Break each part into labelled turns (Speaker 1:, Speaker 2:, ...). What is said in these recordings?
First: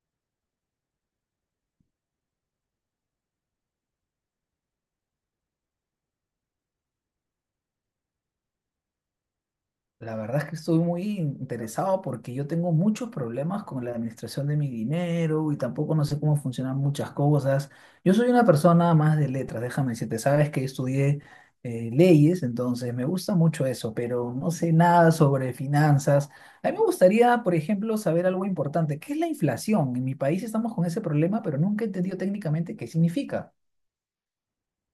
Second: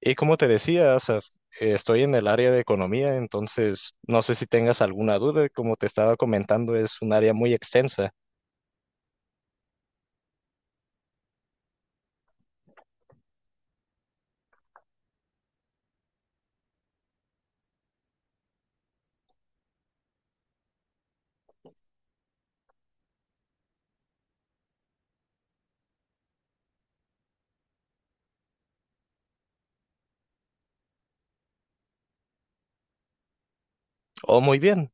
Speaker 1: Y como te decía, Asaf, estoy en el área de economía, entonces no sé si tengas alguna duda. Como te estaba comentando, es un área muy extensa.
Speaker 2: La verdad es que estoy muy interesado porque yo tengo muchos problemas con la administración de mi dinero y tampoco no sé cómo funcionan muchas cosas. Yo soy una persona más de letras, déjame decirte, sabes que estudié leyes, entonces me gusta mucho eso, pero no sé nada sobre finanzas. A mí me gustaría, por ejemplo, saber algo importante, ¿qué es la inflación? En mi país estamos con ese problema, pero nunca he entendido técnicamente qué significa.
Speaker 1: Oh, muy bien.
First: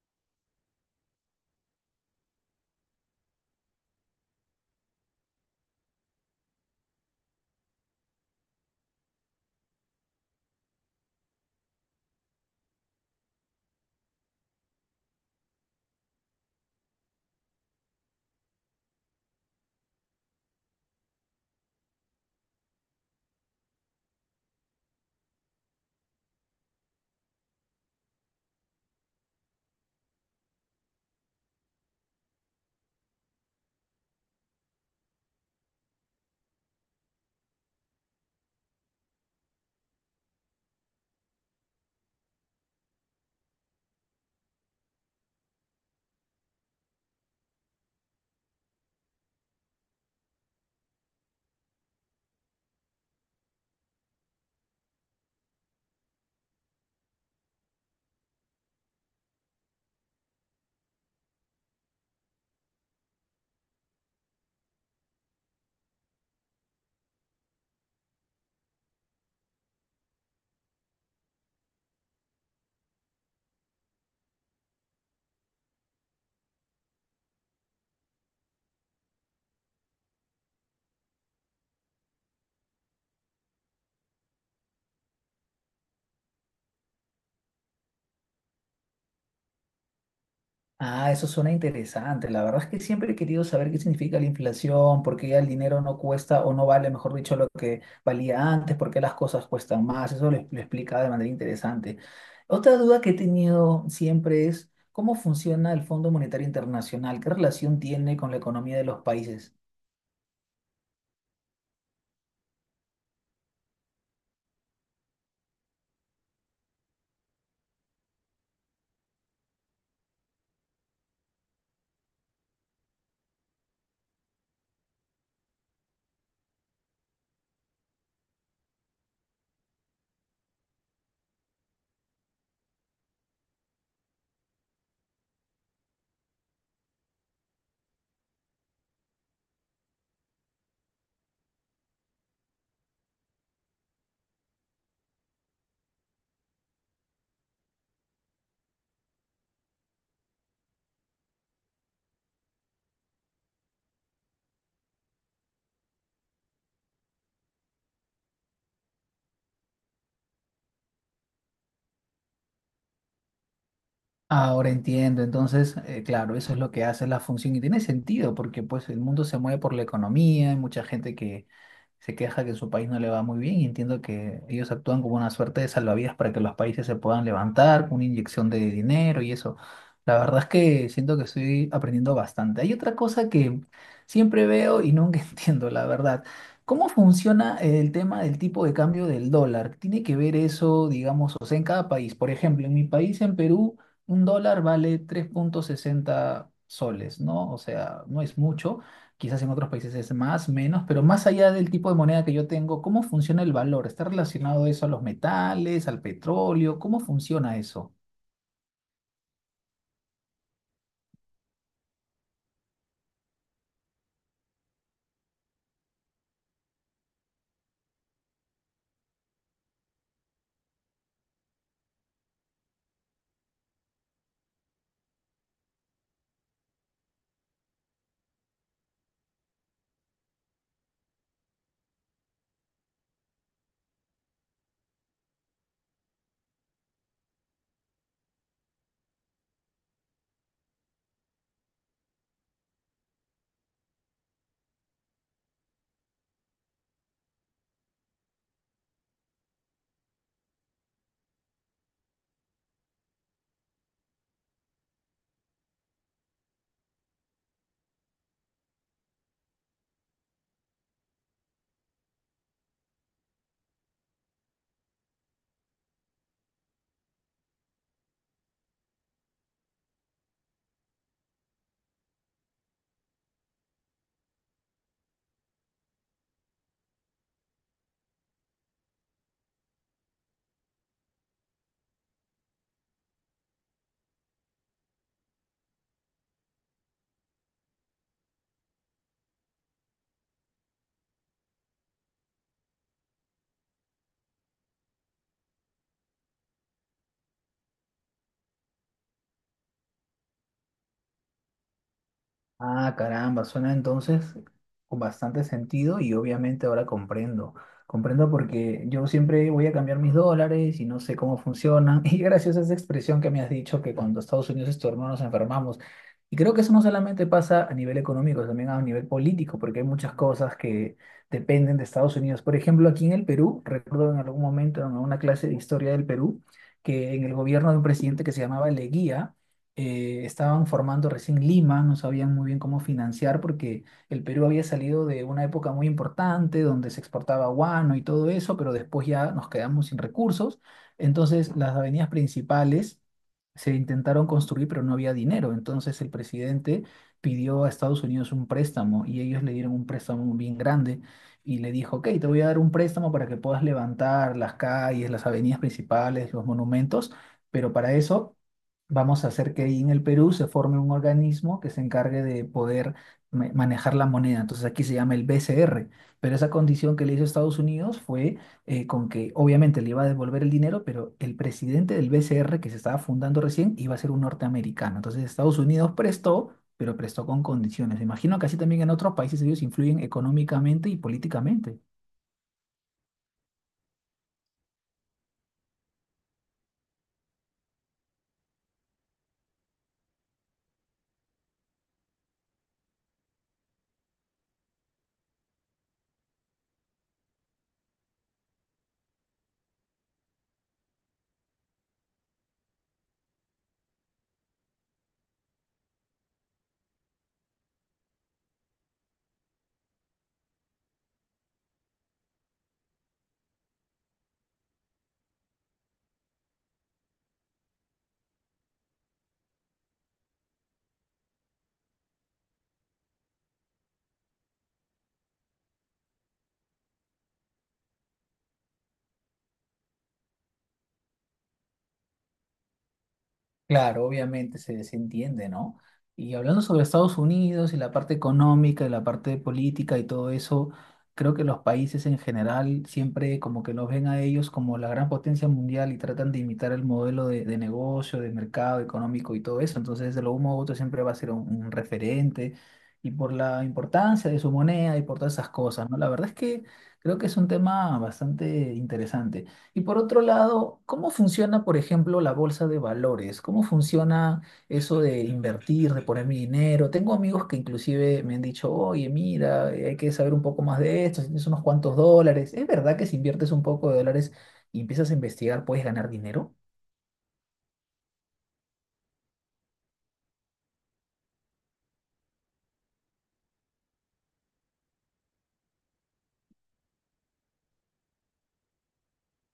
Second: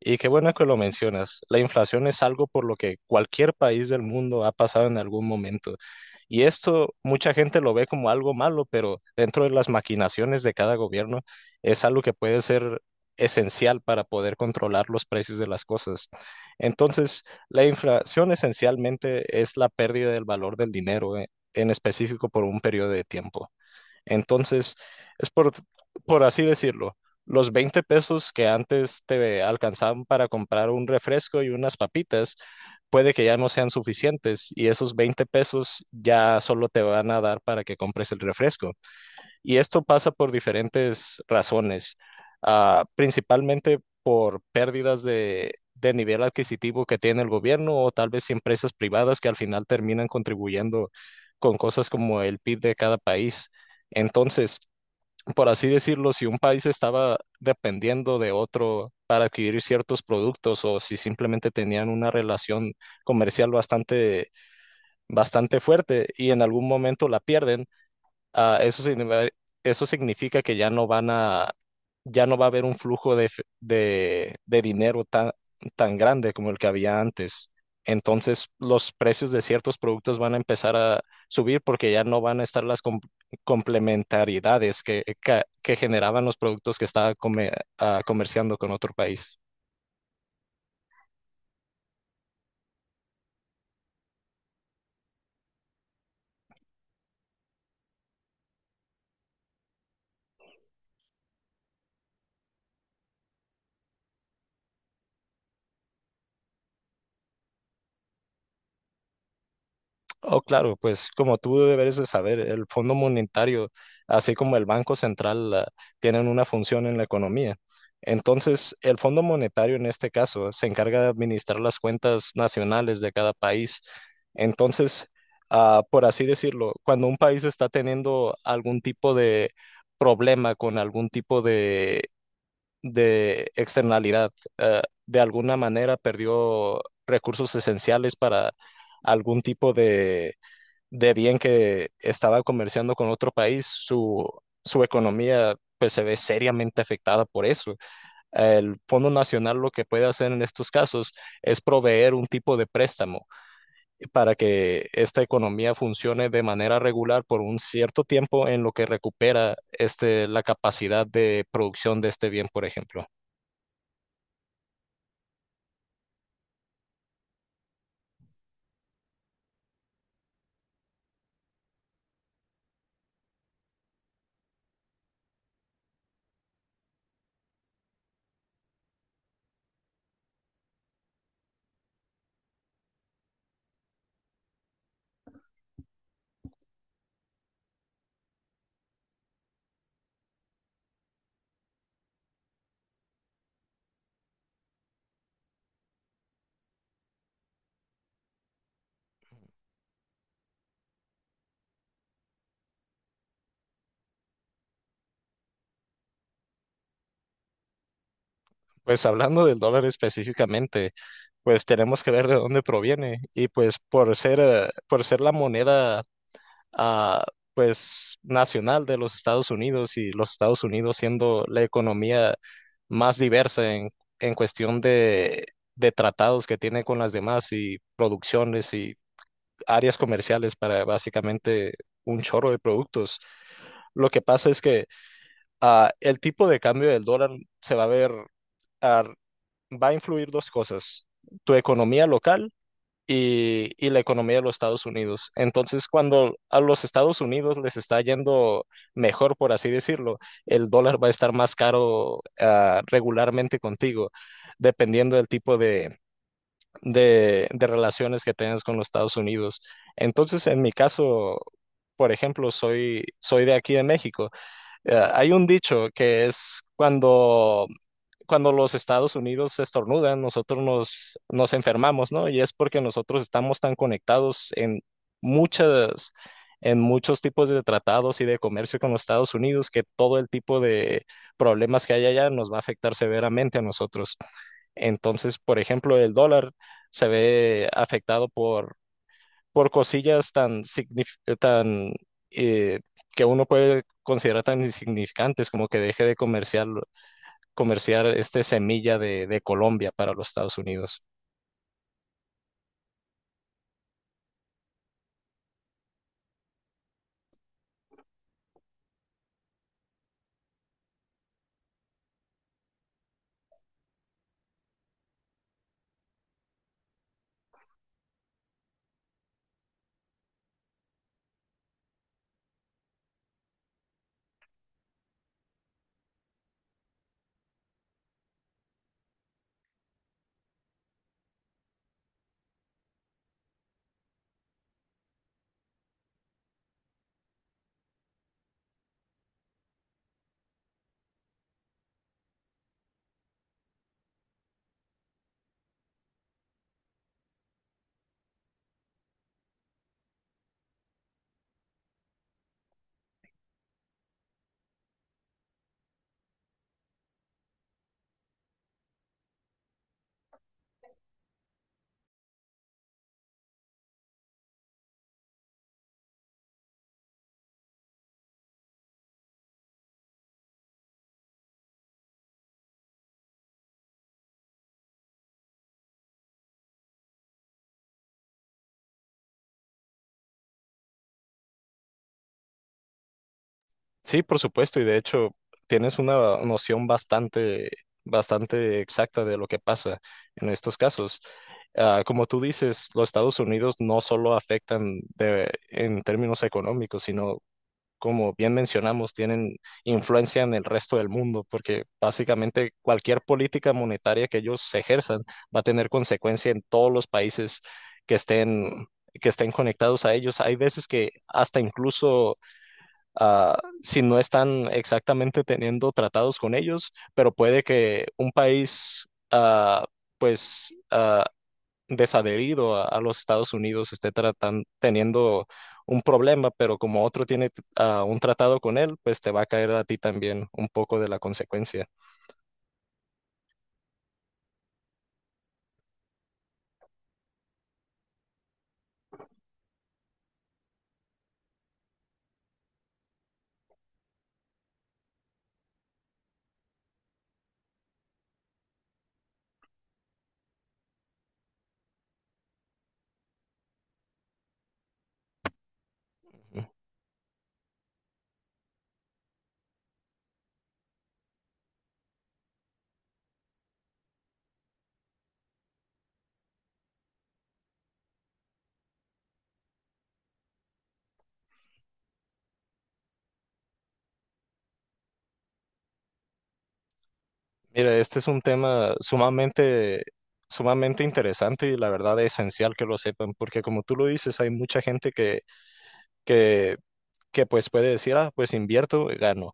Speaker 1: Y qué bueno que lo mencionas. La inflación es algo por lo que cualquier país del mundo ha pasado en algún momento. Y esto mucha gente lo ve como algo malo, pero dentro de las maquinaciones de cada gobierno es algo que puede ser esencial para poder controlar los precios de las cosas. Entonces, la inflación esencialmente es la pérdida del valor del dinero, en específico por un periodo de tiempo. Entonces, es por, por así decirlo, los 20 pesos que antes te alcanzaban para comprar un refresco y unas papitas, puede que ya no sean suficientes y esos 20 pesos ya solo te van a dar para que compres el refresco. Y esto pasa por diferentes razones. Principalmente por pérdidas de nivel adquisitivo que tiene el gobierno, o tal vez empresas privadas que al final terminan contribuyendo con cosas como el PIB de cada país. Entonces, por así decirlo, si un país estaba dependiendo de otro para adquirir ciertos productos, o si simplemente tenían una relación comercial bastante fuerte y en algún momento la pierden, Ah, eso significa, eso significa que ya no va a haber un flujo de dinero tan grande como el que había antes. Entonces, los precios de ciertos productos van a empezar a subir porque ya no van a estar las complementariedades que generaban los productos que comerciando con otro país.
Speaker 2: Ah, eso suena interesante. La verdad es que siempre he querido saber qué significa la inflación, por qué ya el dinero no cuesta o no vale, mejor dicho, lo que valía antes, por qué las cosas cuestan más. Eso lo explica de manera interesante. Otra duda que he tenido siempre es cómo funciona el Fondo Monetario Internacional, qué relación tiene con la economía de los países.
Speaker 1: Oh, claro, pues como tú deberes de saber, el Fondo Monetario, así como el Banco Central, tienen una función en la economía. Entonces, el Fondo Monetario en este caso se encarga de administrar las cuentas nacionales de cada país. Entonces, por así decirlo, cuando un país está teniendo algún tipo de problema con algún tipo de externalidad, ah, de alguna manera perdió recursos esenciales para algún tipo de bien que estaba comerciando con otro país, su economía pues se ve seriamente afectada por eso. El Fondo Nacional lo que puede hacer en estos casos es proveer un tipo de préstamo para que esta economía funcione de manera regular por un cierto tiempo en lo que recupera este, la capacidad de producción de este bien, por ejemplo.
Speaker 2: Ahora entiendo, entonces, claro, eso es lo que hace la función y tiene sentido porque pues el mundo se mueve por la economía, hay mucha gente que se queja que en su país no le va muy bien y entiendo que ellos actúan como una suerte de salvavidas para que los países se puedan levantar, una inyección de dinero y eso. La verdad es que siento que estoy aprendiendo bastante. Hay otra cosa que siempre veo y nunca entiendo, la verdad. ¿Cómo funciona el tema del tipo de cambio del dólar? ¿Tiene que ver eso, digamos, o sea, en cada país? Por ejemplo, en mi país, en Perú, un dólar vale 3.60 soles, ¿no? O sea, no es mucho. Quizás en otros países es más, menos, pero más allá del tipo de moneda que yo tengo, ¿cómo funciona el valor? ¿Está relacionado eso a los metales, al petróleo? ¿Cómo funciona eso?
Speaker 1: Pues hablando del dólar específicamente, pues tenemos que ver de dónde proviene, y pues por ser la moneda ah, pues nacional de los Estados Unidos, y los Estados Unidos siendo la economía más diversa en cuestión de tratados que tiene con las demás, y producciones y áreas comerciales para básicamente un chorro de productos. Lo que pasa es que el tipo de cambio del dólar se va a ver, ah, va a influir dos cosas, tu economía local y la economía de los Estados Unidos. Entonces, cuando a los Estados Unidos les está yendo mejor, por así decirlo, el dólar va a estar más caro, regularmente contigo, dependiendo del tipo de relaciones que tengas con los Estados Unidos. Entonces, en mi caso... Por ejemplo, soy de aquí de México. Hay un dicho que es cuando cuando los Estados Unidos estornudan, nosotros nos enfermamos, ¿no? Y es porque nosotros estamos tan conectados en muchas, en muchos tipos de tratados y de comercio con los Estados Unidos, que todo el tipo de problemas que hay allá nos va a afectar severamente a nosotros. Entonces, por ejemplo, el dólar se ve afectado por cosillas tan eh, que uno puede considerar tan insignificantes como que comerciar este semilla de Colombia para los Estados Unidos.
Speaker 2: Ah, caramba, suena entonces con bastante sentido y obviamente ahora comprendo. Comprendo porque yo siempre voy a cambiar mis dólares y no sé cómo funcionan. Y gracias a esa expresión que me has dicho que cuando Estados Unidos es tu hermano nos enfermamos. Y creo que eso no solamente pasa a nivel económico, también a nivel político, porque hay muchas cosas que dependen de Estados Unidos. Por ejemplo, aquí en el Perú, recuerdo en algún momento en una clase de historia del Perú, que en el gobierno de un presidente que se llamaba Leguía, estaban formando recién Lima, no sabían muy bien cómo financiar porque el Perú había salido de una época muy importante donde se exportaba guano y todo eso, pero después ya nos quedamos sin recursos. Entonces las avenidas principales se intentaron construir, pero no había dinero. Entonces el presidente pidió a Estados Unidos un préstamo y ellos le dieron un préstamo bien grande. Y le dijo, ok, te voy a dar un préstamo para que puedas levantar las calles, las avenidas principales, los monumentos, pero para eso vamos a hacer que ahí en el Perú se forme un organismo que se encargue de poder manejar la moneda. Entonces aquí se llama el BCR, pero esa condición que le hizo Estados Unidos fue con que obviamente le iba a devolver el dinero, pero el presidente del BCR que se estaba fundando recién iba a ser un norteamericano. Entonces Estados Unidos prestó, pero prestó con condiciones. Me imagino que así también en otros países ellos influyen económicamente y políticamente.
Speaker 1: Sí, por supuesto, y de hecho tienes una noción bastante exacta de lo que pasa en estos casos. Como tú dices, los Estados Unidos no solo en términos económicos, sino, como bien mencionamos, tienen influencia en el resto del mundo, porque básicamente cualquier política monetaria que ellos ejerzan va a tener consecuencia en todos los países que estén, que estén conectados a ellos. Hay veces que hasta incluso, si no están exactamente teniendo tratados con ellos, pero puede que un país... pues ah, desadherido a los Estados Unidos esté teniendo un problema, pero como otro tiene un tratado con él, pues te va a caer a ti también un poco de la consecuencia.
Speaker 2: Claro, obviamente se desentiende, ¿no? Y hablando sobre Estados Unidos y la parte económica y la parte política y todo eso, creo que los países en general siempre como que los ven a ellos como la gran potencia mundial y tratan de imitar el modelo de negocio, de mercado económico y todo eso. Entonces, de lo uno u otro siempre va a ser un referente y por la importancia de su moneda y por todas esas cosas, ¿no? La verdad es
Speaker 1: Ujú.
Speaker 2: que creo que es un tema bastante interesante. Y por otro lado, ¿cómo funciona, por ejemplo, la bolsa de valores? ¿Cómo funciona eso de invertir, de poner mi dinero? Tengo amigos que inclusive me han dicho, oye, mira, hay que saber un poco más de esto, si tienes unos cuantos dólares. ¿Es verdad que si inviertes un poco de dólares y empiezas a investigar, puedes ganar dinero?
Speaker 1: Mira, este es un tema sumamente interesante, y la verdad es esencial que lo sepan, porque como tú lo dices, hay mucha gente que, que pues puede decir, ah, pues invierto y gano.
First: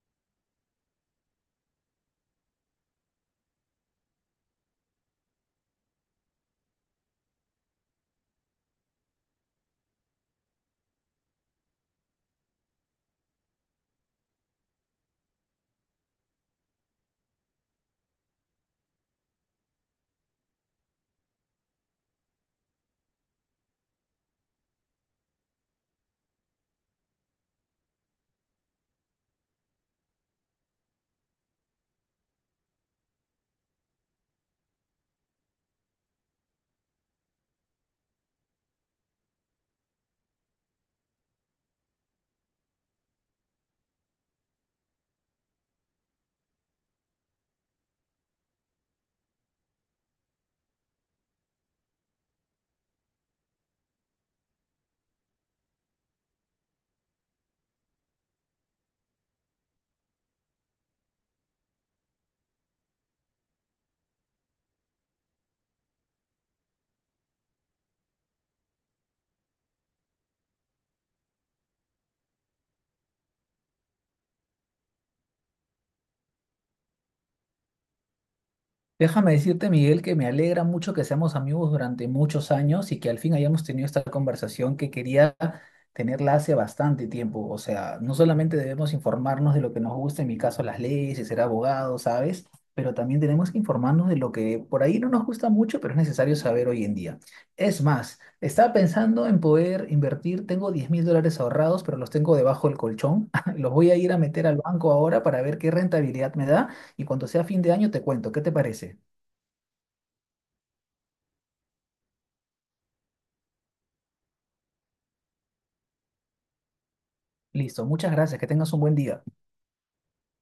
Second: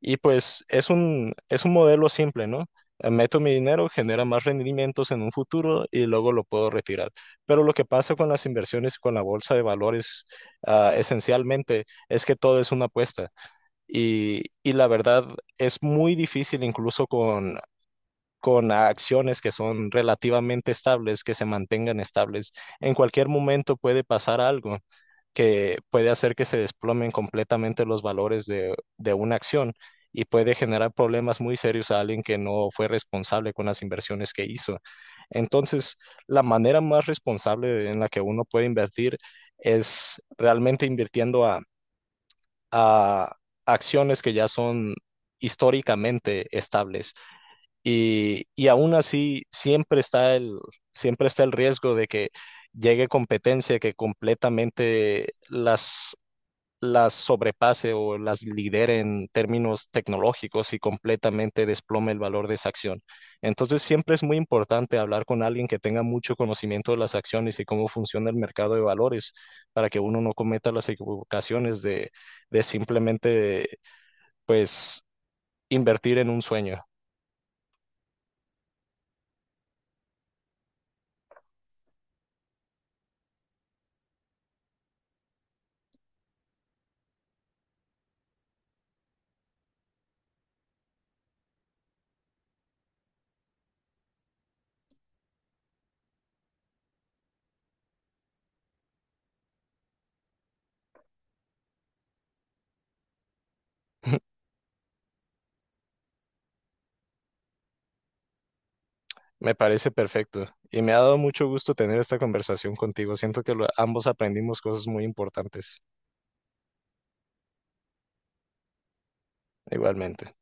Speaker 1: Y pues es un modelo simple, ¿no? Meto mi dinero, genera más rendimientos en un futuro y luego lo puedo retirar. Pero lo que pasa con las inversiones y con la bolsa de valores, esencialmente, es que todo es una apuesta. Y la verdad, es muy difícil, incluso con acciones que son relativamente estables, que se mantengan estables. En cualquier momento puede pasar algo que puede hacer que se desplomen completamente los valores de una acción, y puede generar problemas muy serios a alguien que no fue responsable con las inversiones que hizo. Entonces, la manera más responsable en la que uno puede invertir es realmente invirtiendo a acciones que ya son históricamente estables. Y aún así, siempre está siempre está el riesgo de que llegue competencia que completamente las sobrepase o las lidere en términos tecnológicos, y completamente desplome el valor de esa acción. Entonces, siempre es muy importante hablar con alguien que tenga mucho conocimiento de las acciones y cómo funciona el mercado de valores, para que uno no cometa las equivocaciones de simplemente, pues, invertir en un sueño.
Speaker 2: Déjame decirte, Miguel, que me alegra mucho que seamos amigos durante muchos años y que al fin hayamos tenido esta conversación que quería tenerla hace bastante tiempo. O sea, no solamente debemos informarnos de lo que nos gusta, en mi caso las leyes y ser abogado, ¿sabes? Pero también tenemos que informarnos de lo que por ahí no nos gusta mucho, pero es necesario saber hoy en día. Es más, estaba pensando en poder invertir, tengo $10,000 ahorrados, pero los tengo debajo del colchón. Los voy a ir a meter al banco ahora para ver qué rentabilidad me da y cuando sea fin de año te cuento, ¿qué te parece?
Speaker 1: Me parece perfecto, y me ha dado mucho gusto tener esta conversación contigo. Siento que ambos aprendimos cosas muy importantes,
Speaker 2: Listo, muchas gracias, que tengas un buen día.
Speaker 1: igualmente.